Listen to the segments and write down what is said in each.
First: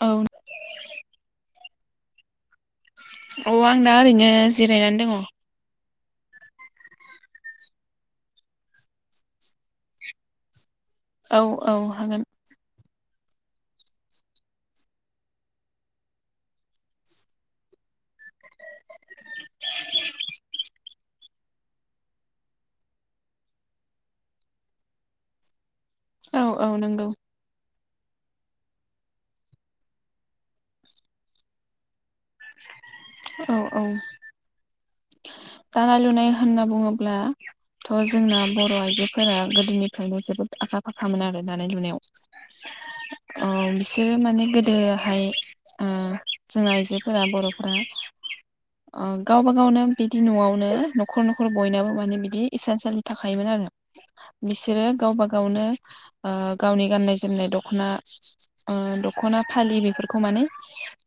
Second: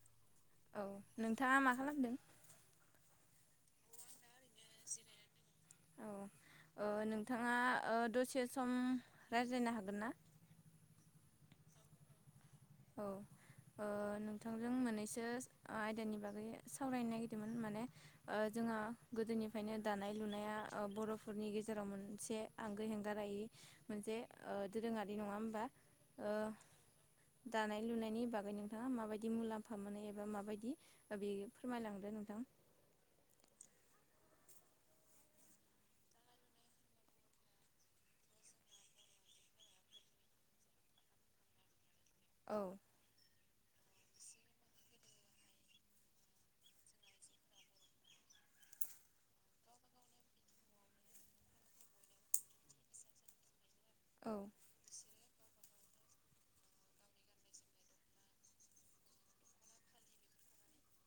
औ। औ नोंथाङा मा खालामदों? अ आं दा ओरैनो जिरायनानै दङ। औ ओ नोंथाङा दसे सम रायज्लायनो हागोन ना? औ औ हागोन। औ। ओ नोंथांजों मोननैसो आयदानि बागै सावरायनो नागिरदोंमोन माने ओ जोंहा गोदोनिफ्रायनो दानाय लुनाया बर' फोरनि गेजेराव मोनसे आंगो हेंगारायै मोनसे ओ दोरोङारि नङा होमबा? ओ न नोंगौ। दानाय लुनायनि बागै नोंथाङा माबायदि मुलाम्फा मोनो एबा माबायदि बे फोरमायलांदो नोंथां। औ औ। दानाय लुनाय होनना बुङोब्ला थ' जोंना बर' आइजोफोरा गोदोनिफ्रायनो जोबोद आखा फाखामोन आरो दानाय लुनायाव। औ अ बिसोरो माने गोदोहाय ओ जोंना आइजोफोरा बर'फोरा ओ गावबा गावनो बिदि न'आवनो न'खर न'खर बयनाबो माने बिदि इसान सालि थाखायोमोन आरो। औ बिसोरो गावबा गावनो ओ गावनि गाननाय जोमनाय दख'ना ओ दख'ना फालि बेफोरखौ माने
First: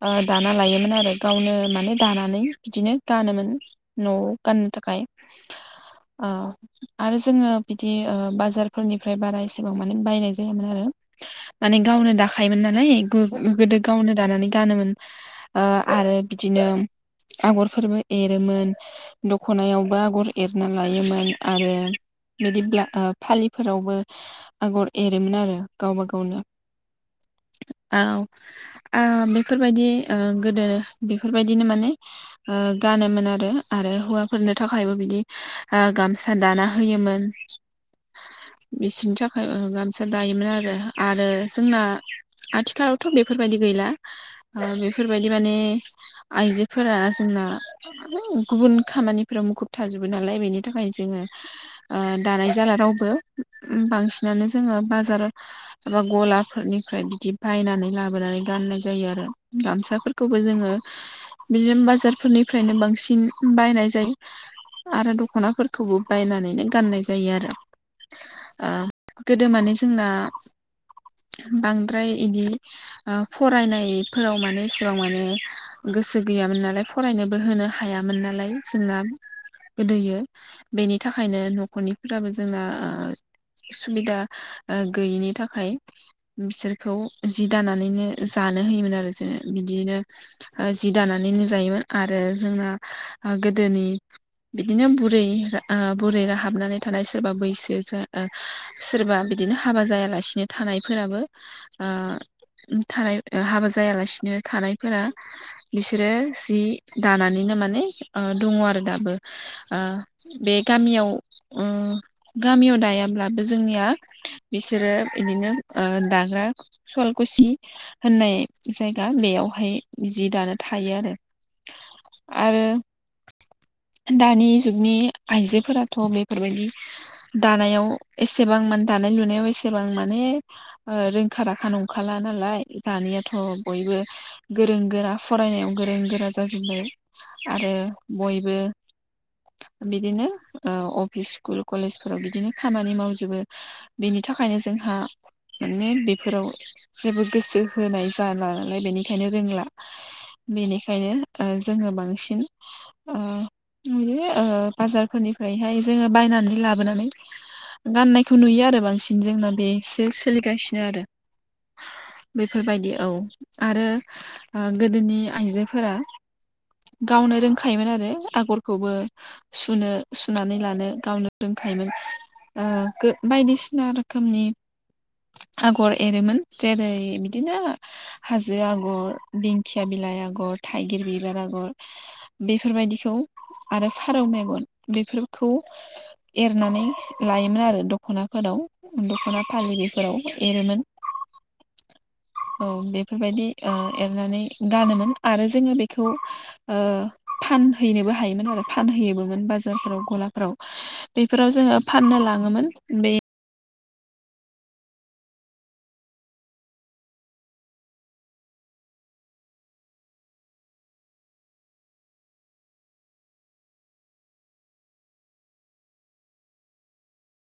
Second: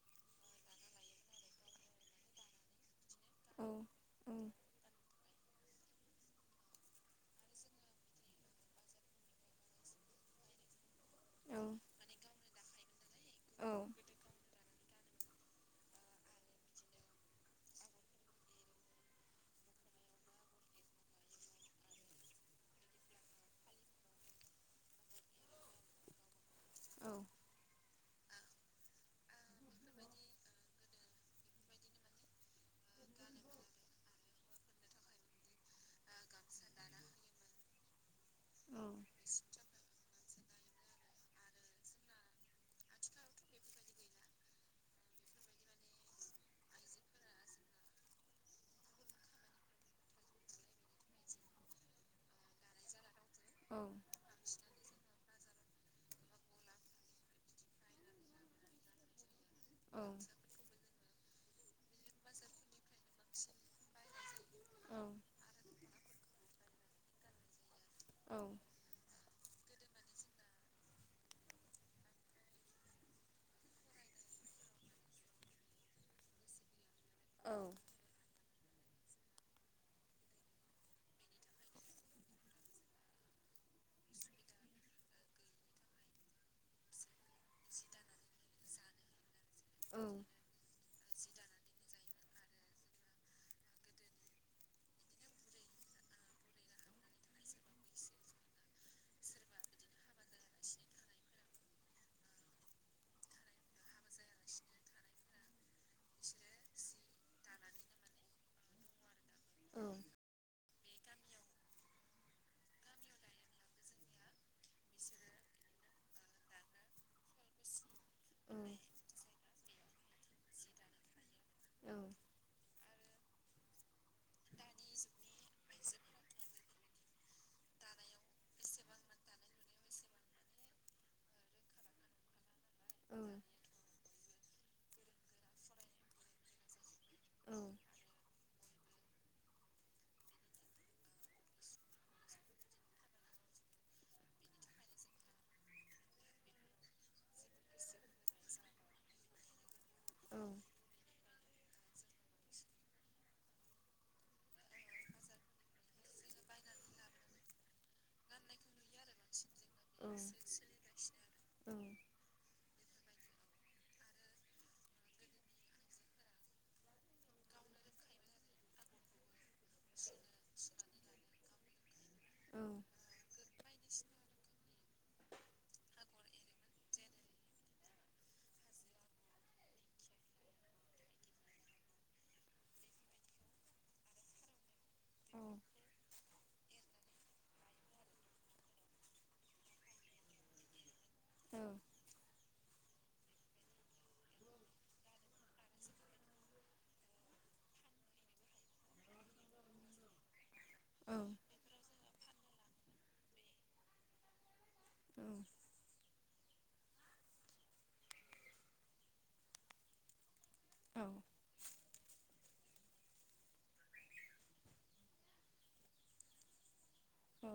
ओ दाना लायोमोन आरो गावनो माने दानानै बिदिनो गानोमोन औ न'आव औ गाननो थाखाय ओ आरो जोंङो बिदि ओ बाजारफोरनिफ्राय बारा एसेबां माने बायनाय जायामोन आरो। औ माने गावनो दाखायोमोन नालाय गोदो औ गावनो दानानै गानोमोन। ओ आरो बिदिनो आगरफोरबो एरोमोन। दखनायावबो आगर एरना लायोमोन आरो बिदिब्ला ओ फालिफोरावबो आगर एरोमोन आरो गावबा गावनो औ औ आ बेफोरबायदि ओ गोदो बेफोरबायदिनो माने ओ गानोमोन आरो आरो हौवाफोरनो थाखायबो बिदि इ गामसा दाना होयोमोन। औ बिसेनि थाखाय ओ गान दायोमोन आरो आरो जोंना आथिखालावथ' बेफोरबायदि गैला ओ बेफोरबायदि माने आइजोफोरा जोंना गुबुन खामानिफोराव मुखुब थाजोबो नालाय बेनि थाखायनो जोंङो ओ दानाय जाला रावबो औ बांसिनानो जोंङो बाजार माबा गलाफोरनिफ्राय बिदि बायनानै लाबोनानै गाननाय जायो आरो। गामसाफोरखौबो जोंङो बिदिनो बाजारफोरनिफ्रायनो बांसिन बायनाय जायो आरो दख'नाफोर खौबो बायनानैनो गाननाय जायो आरो। ओ गोदो माने जोंना बांद्राय इदि ओ फरायनायफोराव माने एसेबां माने गोसो गैयामोन नालाय। फरायनोबो होनो हायामोन नालाय सिङाम गोदैयो बेनि थाखायनो न'खरनिफोराबो जोंना सुबिदा ओ गैयिनि थाखाय बिसोरखौ जि दानानैनो जानो होयोमोन आरो जोङो बिदिनो ओ जि दानानै नो जायोमोन आरो जोंना आ गोदोनि बिदिनो बुरै आ बुरै राहाबनानै थानाय सोरबा बैसो जा ओ सोरबा बिदिनो हाबा जायालासिनो थानायफोराबो ओ थानाय हाबा जायालासिनो थानायफोरा बिसोरो जि दानानैनो माने ओ दङ' आरो दाबो ओ बे गामियाव उ गामियाव दायाब्लाबो जोंनिया बिसोरो इदिनो ओ दाग्रा सलकुसि होननाय जायगा बेयावहाय जि दानो थायो आरो। आरो दानि जुगनि आइजोफोराथ' बेफोरबायदि दानायाव एसेबां मान दानाय लुनायाव एसेबां माने ओ रोंखा राखा नंखाला नालाय दानियाथ' बयबो गोरों गोरा फरायनायाव गोरों गोरा जाजोब्बाय आरो बयबो बिदिनो ओ अफिस स्कुल कलेजफोराव बिदिनो खामानि मावजोबो बेनि थाखायनो जोंहा माने बेफोराव जेबो गोसो होनाय जाला नालाय बेनिखायनो रोंला। बेनिखायनो ओ जोङो बांसिन ओ [unintelligible] ओ बाजारफोरनिफ्रायहाय जोङो बायनानै लाबोनानै गाननायखौ नुयो आरो बांसिन जोंना बेसो सोलिगासिनो आरो। बेफोरबायदि औ आरो गोदोनि आइजोफोरा गावनो रोंखायोमोन आरो आगरखौबो सुनो सुनानै लानो गावनो रोंखायोमोन ओ गो बायदिसिना रोखोमनि आगर एरोमोन जेरै बिदिनो हाजो आगर दिंखिया बिलाइ आगर थाइगिर बि बिबार आगर बेफोरबायदिखौ आरो फारौ मेगन बेफोरखौ एरनानै लायोमोन आरो दख'नाफोराव। दख'ना फााललि बेफोराव एरोमोन औ औ बेफोरबायदि ओ एरनानै गानोमोन आरो जोङो बे खौ ओ फानहैनोबो हायोमोन आरो फानहैयोबोमोन बाजारफोराव गलाफ्राव। बेफोराव जोङो फाननो लाङोमोन बे औ। औ।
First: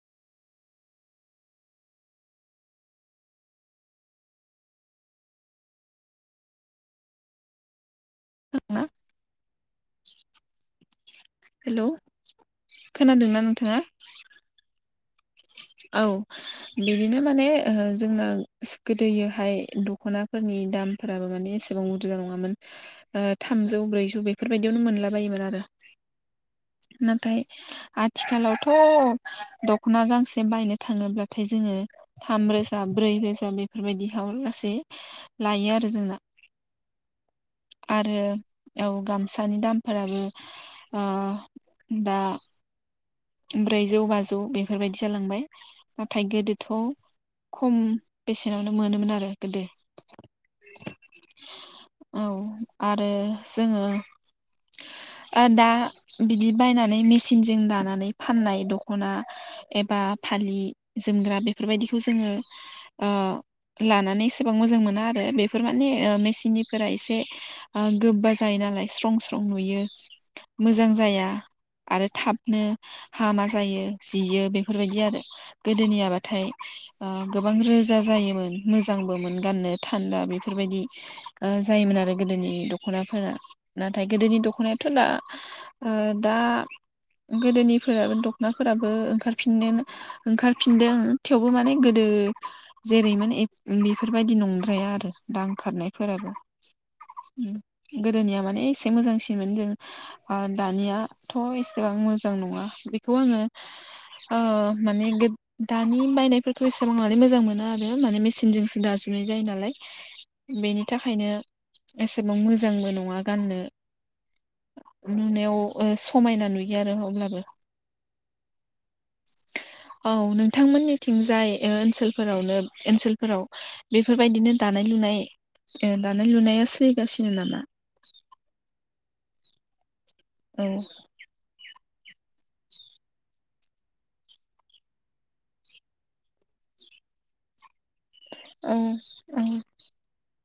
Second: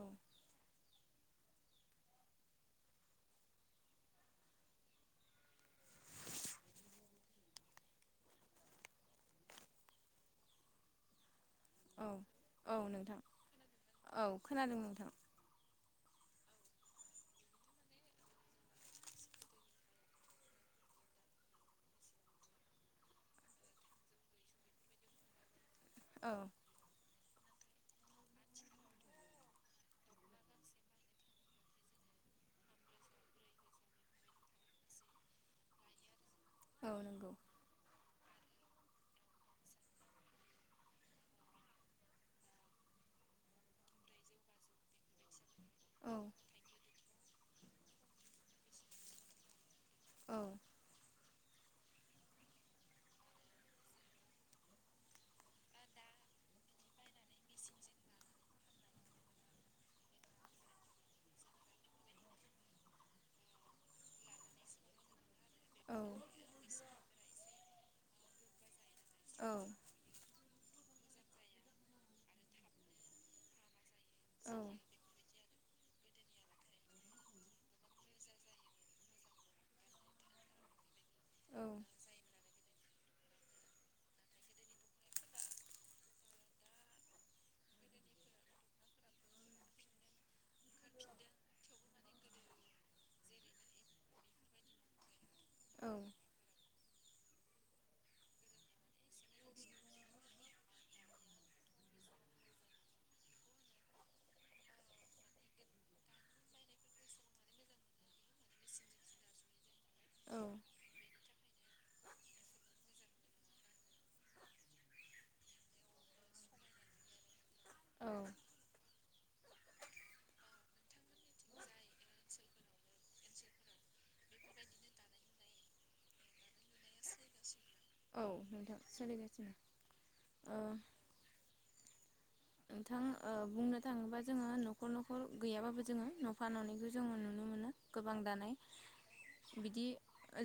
[unintelligible] ज [inaudible] औ औ नोंथां खोनादोंना नोंथाङा औ खोनादों नोंथां। [inaudible] औ बिदिनो माने ओ जोंना गोदोयोहाय दख'ना फोरनि दामफोराबो माने एसेबां बुरजा नङामोन ओ थामजौ ब्रैजौ बेफोरबायदियावनो मोनला बायोमोन आरो। औ नाथाय आथिखालावथ' द ख'ना गांसे बायनो थाङोब्लाथाय जोङो थाम रोजा ब्रै रोजा बेफोरबायदिहाव लासै लायो आरो जोंना। औ नंगौ आरो औ गामसानि दामफोराबो आ दा ब्रैजौ बाजौ बेफोरबायदि जालांबाय औ नाथाय गोदोथ' खम बेसेनावनो मोनोमोन आरो गोदो। औ। औ आरो जोङो ओ दा बिदि बायनानै मेसिनजों दानानै फाननाय दख'ना एबा फालि जोमग्रा बेफोरबायदिखौ जोङो ओ लानानै एसेबां मोजां मोना आरो बेफोर माने औ मेसिननिफोरा एसे ओ गोबा जायो नालाय स्रं स्रं औ नुयो। मोजां जाया आरो थाबनो हामा जायो जियो बेफोरबायदि आरो गोदोनियाबाथाय ओ गोबां रोजा जायोमोन मोजांबोमोन गाननो थान्दा बेफोरबायदि ओ औ जायोमोन आरो गोदोनि दख'नाफोरा नाथाय गोदोनि दख'नायाथ' दा ओ दा गोदोनिफोराबो दख'नाफोराबो ओंखारफिननो ओंखारफिनदों थेवबो माने गोदो जेरैमोन ए बेफोरबायदि नंद्राया आरो दा औ ओंखारनायफोराबो। उम। गोदोनिया माने एसे मोजांसिनमोन जों ओ दानियाथ' एसेबां मो जां नङा बेखौ आङो ओ माने गोद दानि बायनायफोरखौ एसेबां माने मोजां मोना आरो माने मेसिनजोंसो दाजो नाय जायो नालाय। बेनि थाखायनो एसेबां मोजांबो नङा गाननो। नुनायाव ओ समायना नुयो आरो औ। औ। औ नोंथांमोननिथिंजाय ओनसोलफोरावनो ओनसोलफोराव बेफोरबायदिनो दानाय लुनाय ओ दानाय लुनाया सोलिगासिनो नामा? औ नोंथां सोलिगासिनो। ओ औ। नोंथां ओ बुंनो थाङोबा जोङो न'खर न'खर गैयाबाबो जोङो न'फा न'नायखौ जोङो नुनो मोनो। गोबां दानाय औ बिदि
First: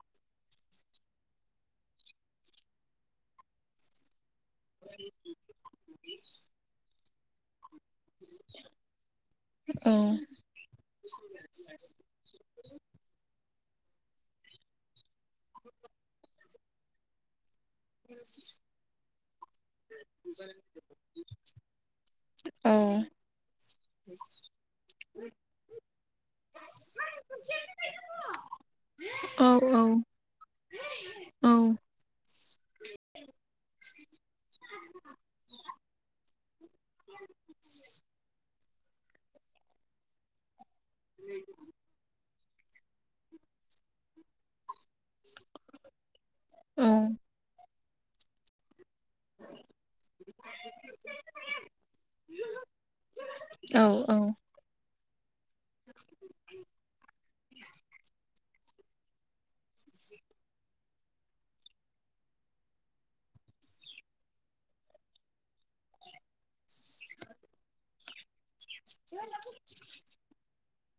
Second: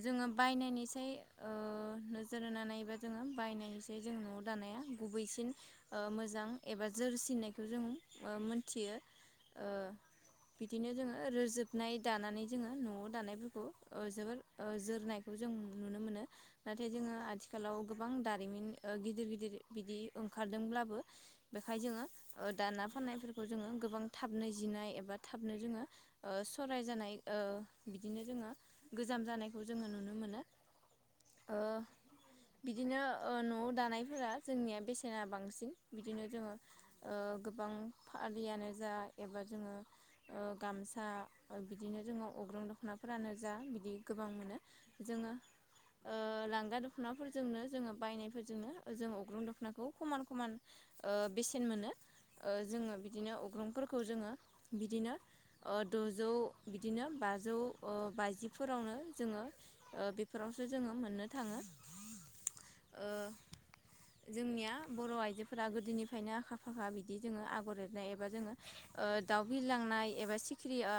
जोङो बायनायनिसाय ओह नोजोर होना नायबा जोङो बायनायनिसाय जों न' दानाया गुबैसिन ओ मोजां एबा जोरसिननायखौ जों मोनथियो। ओ औ। बिदिनो जोङो रोजोबनाय दानानै जोङो न'आव दानायफोरखौ जोबोर ओ जोरनायखौ जों नुनो मोनो नाथाय जोङो आथि खालाव गोबां दारिमिन ओ गिदिर गिदिर बिदि ओंखारदोंब्लाबो बेखाय जोङो औ दाना फाननायफोरखौ जोङो गोबां थाबनो जिनाय एबा थाबनो जोङो ओ सराय जानाय ओ बिदिनो जोङो गोजाम औ जानायखौ जोङो नुनो मोनो। औ ओ बिदिनो न'आव दानायफोरा जोंनिया बेसेना बांसिन बिदिनो जोङो गोबां फालियानो जा एबा जोङो ओ गामसा बिदिनो जोंङो अग्रं दख'नाफोरानो जा बिदि गोबां मोनो। जोङो ओ लांगा दख'नाफोरजोंनो जोङो बायनायफोरजोंनो जों अग्रं दख'नाखौ खमन खमन ओ बेसेन मोनो जोङो बिदिनो औ अग्रंफोरखौ जोङो बिदिनो ओ द'जौ बिदिनो बाजौ ओ बाजिफोरावनो जोङो ओ बेफोरावसो जोङो मोननो थाङो। ओ जोंनिया बर' आइजो फोरा गोदोनिफ्रायनो आखा फाखा बिदि जोङो आगर एरनाय एबा जोङो ओ दाउ लांनाय एबा सिखिरि ओ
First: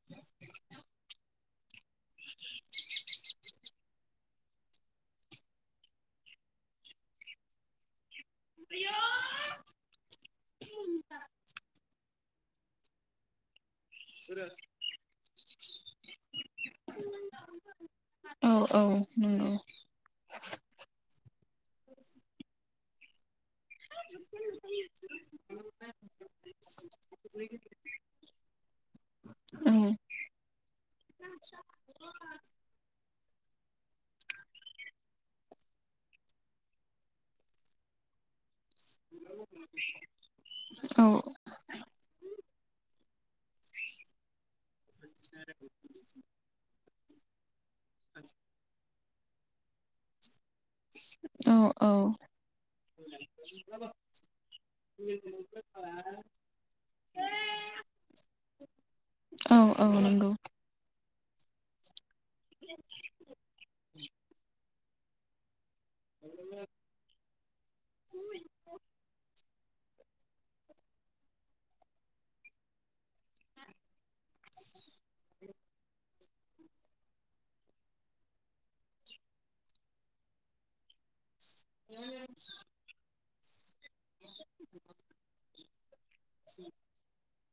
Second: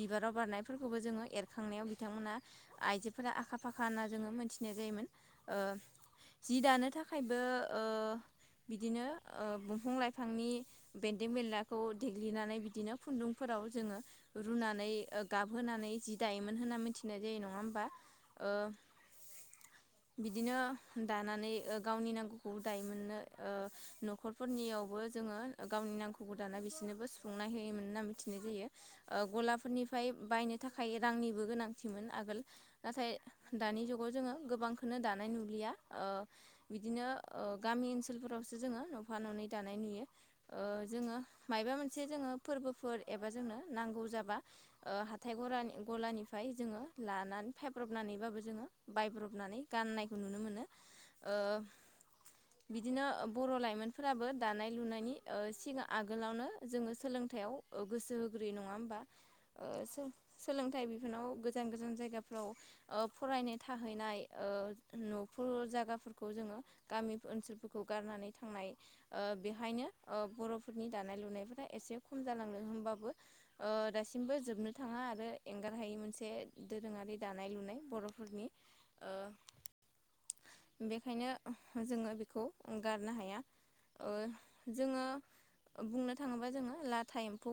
बिबाराव बारनायफोरखौबो जोङो एरखांनायाव बिथांमोना आइजोफोरा आखा फाखा होनना जोङो मोनथिनाय जायोमोन। ओ जि दानो थाखायबो ओ बिदिनो बंफां लाइफांनि बेन्दों बेनलाखौ देग्लिनानै बिदिनो खुन्दुंफोराव जोङो रुनानै गाबहोनानै जि दायमोन होन्ना मिथिनाय जायो नङा होमबा। औ औ नंगौ औ ओ बिदिनो दानानै गावनि नांगौखौ दाय मोननो ओ न'खरफोरनियावबो जोङो गावनि नामखौ गोदाना बिसोरनोबो सुफुंनाय होयोमोन ना मिथिनाय जायो। ओ गलाफोरनिफ्राय बायनो थाखाय रांनिबो गोनांथिमोन आगोल। नाथाय दानि जुगाव जोङो गोबांखौनो दानाय नुलिया। ओ बिदिनो गामि ओनसोलफोरावसो जोङो न'फा न'नै दानाय नुयो ओ जोङो मायबा मोनसे जोङो फोरबोफोर एबा जोंनो नांगौ जाबा हााइ गरान- गलानिफ्राय जोङो लानानै फायब्रबनानैबाबो जोङो बायब्रबनानै गाननायखौ नुनो मोनो। ओ औ औ। बिदिनो बर' लाइमोनफोराबो दानाय लुनायनि ओ सिगां आगोलावनो जोङो सोलोंथाइयाव गोसो होग्रय नङा होमबा, औ औ नंगौ सोलोंथाइ बिफानाव गोजान गोजान जायगा फ्राव फरायनो थाहैनाय न'फोर जा गाफोरखौ जोङो गामि ओनसोलफोरखौ गारनानै थांनाय ओ बेहायनो ओ बर'फोरनि दानाय लुनायफोरा एसे खम जालांदों होनोमबाबो ओ दासिमबो जोबनो थाङा आरो एंगार हायि मोनसे दोरोङारि दानाय लुनाय बर'फोरनि ओ बेखायनो जोङो बेखौ गारनो हाया। ओ जोङो बुंनो थाङोबा जोङो लाथा एम्फौ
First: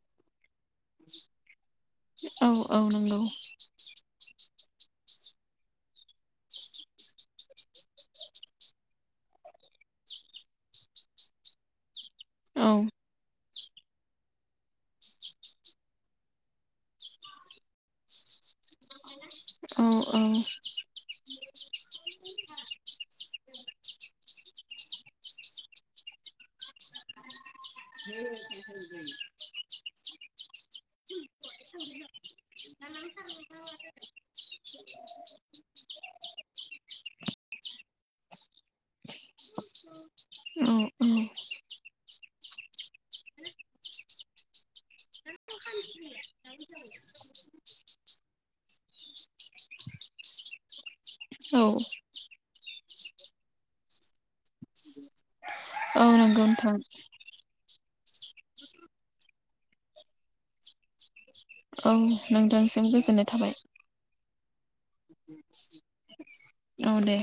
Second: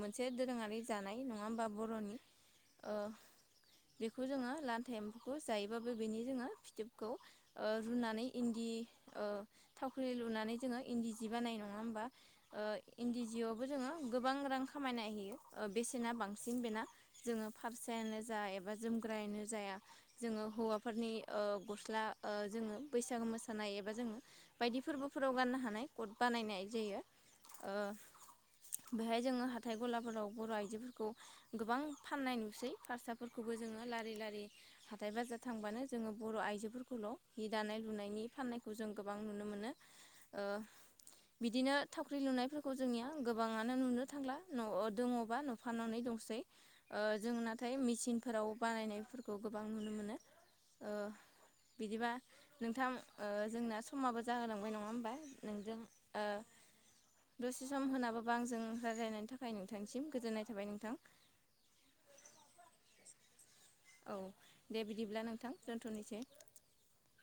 मोनसे दोरोङारि जानाय नङा होमबा बर'नि औ औ ओ नंगौ बेखौ जोङो लानथा एम्फौखौ जायोबाबो बेनि जोङो फिथोबखौ रुनानै इन्दि ओ थावख्रि लुनानै जोङो इन्दि सि बानायो नङा हबा ओ औ इन्दिजियाव बो जोङो गोबां रां खामायनाय होयो बेसेना बांसिन बेना। जोङो फारसायानो जा एबा जोमग्रायानो जाया जोङो हौवाफोरनि ओ गस्ला जोङो बैसागो मोसानाय एबा जोङो बायदि फोरबोफोराव गाननो हानाय कट बानायनाय जायो। ओ बेहाय जोङो हाथाय गलाफोराव बर' आइजोफोरखौ गोबां फाननाय नुसै। हारसाफोरखौबो जोङो लारि लारि हाथाय बाजार थांबानो जोङो बर' आइजोफोरखौल' जि दानाय लुनायनि फाननायखौ जों गोबां नुनो मोनो ओ बिदिनो थावख्रि लुनायफोरखौ जोंनिया गोबाङानो नुनो थांला न' दङबा नुफा ननै दं सै जों नाथाय मेसिन फोराव बानायनायफोरखौ गोबां नुनो मोनो ओ औ नंगौ औ बिदिबा नोंथां ओ जोंना समाबो जाहोलांबाय नङा होमबा नोंजों औ ओ नोंथां दसे सम होनाबाबो आंजों रायज्लायनायनि थाखाय नोंथांनिसिम गोजोननाय थाबाय नोंथां औ नोंथांसिम गोजोननाय थाबाय औ दे बिदिब्ला नोंथां दोनथ'नोसै। औ दे।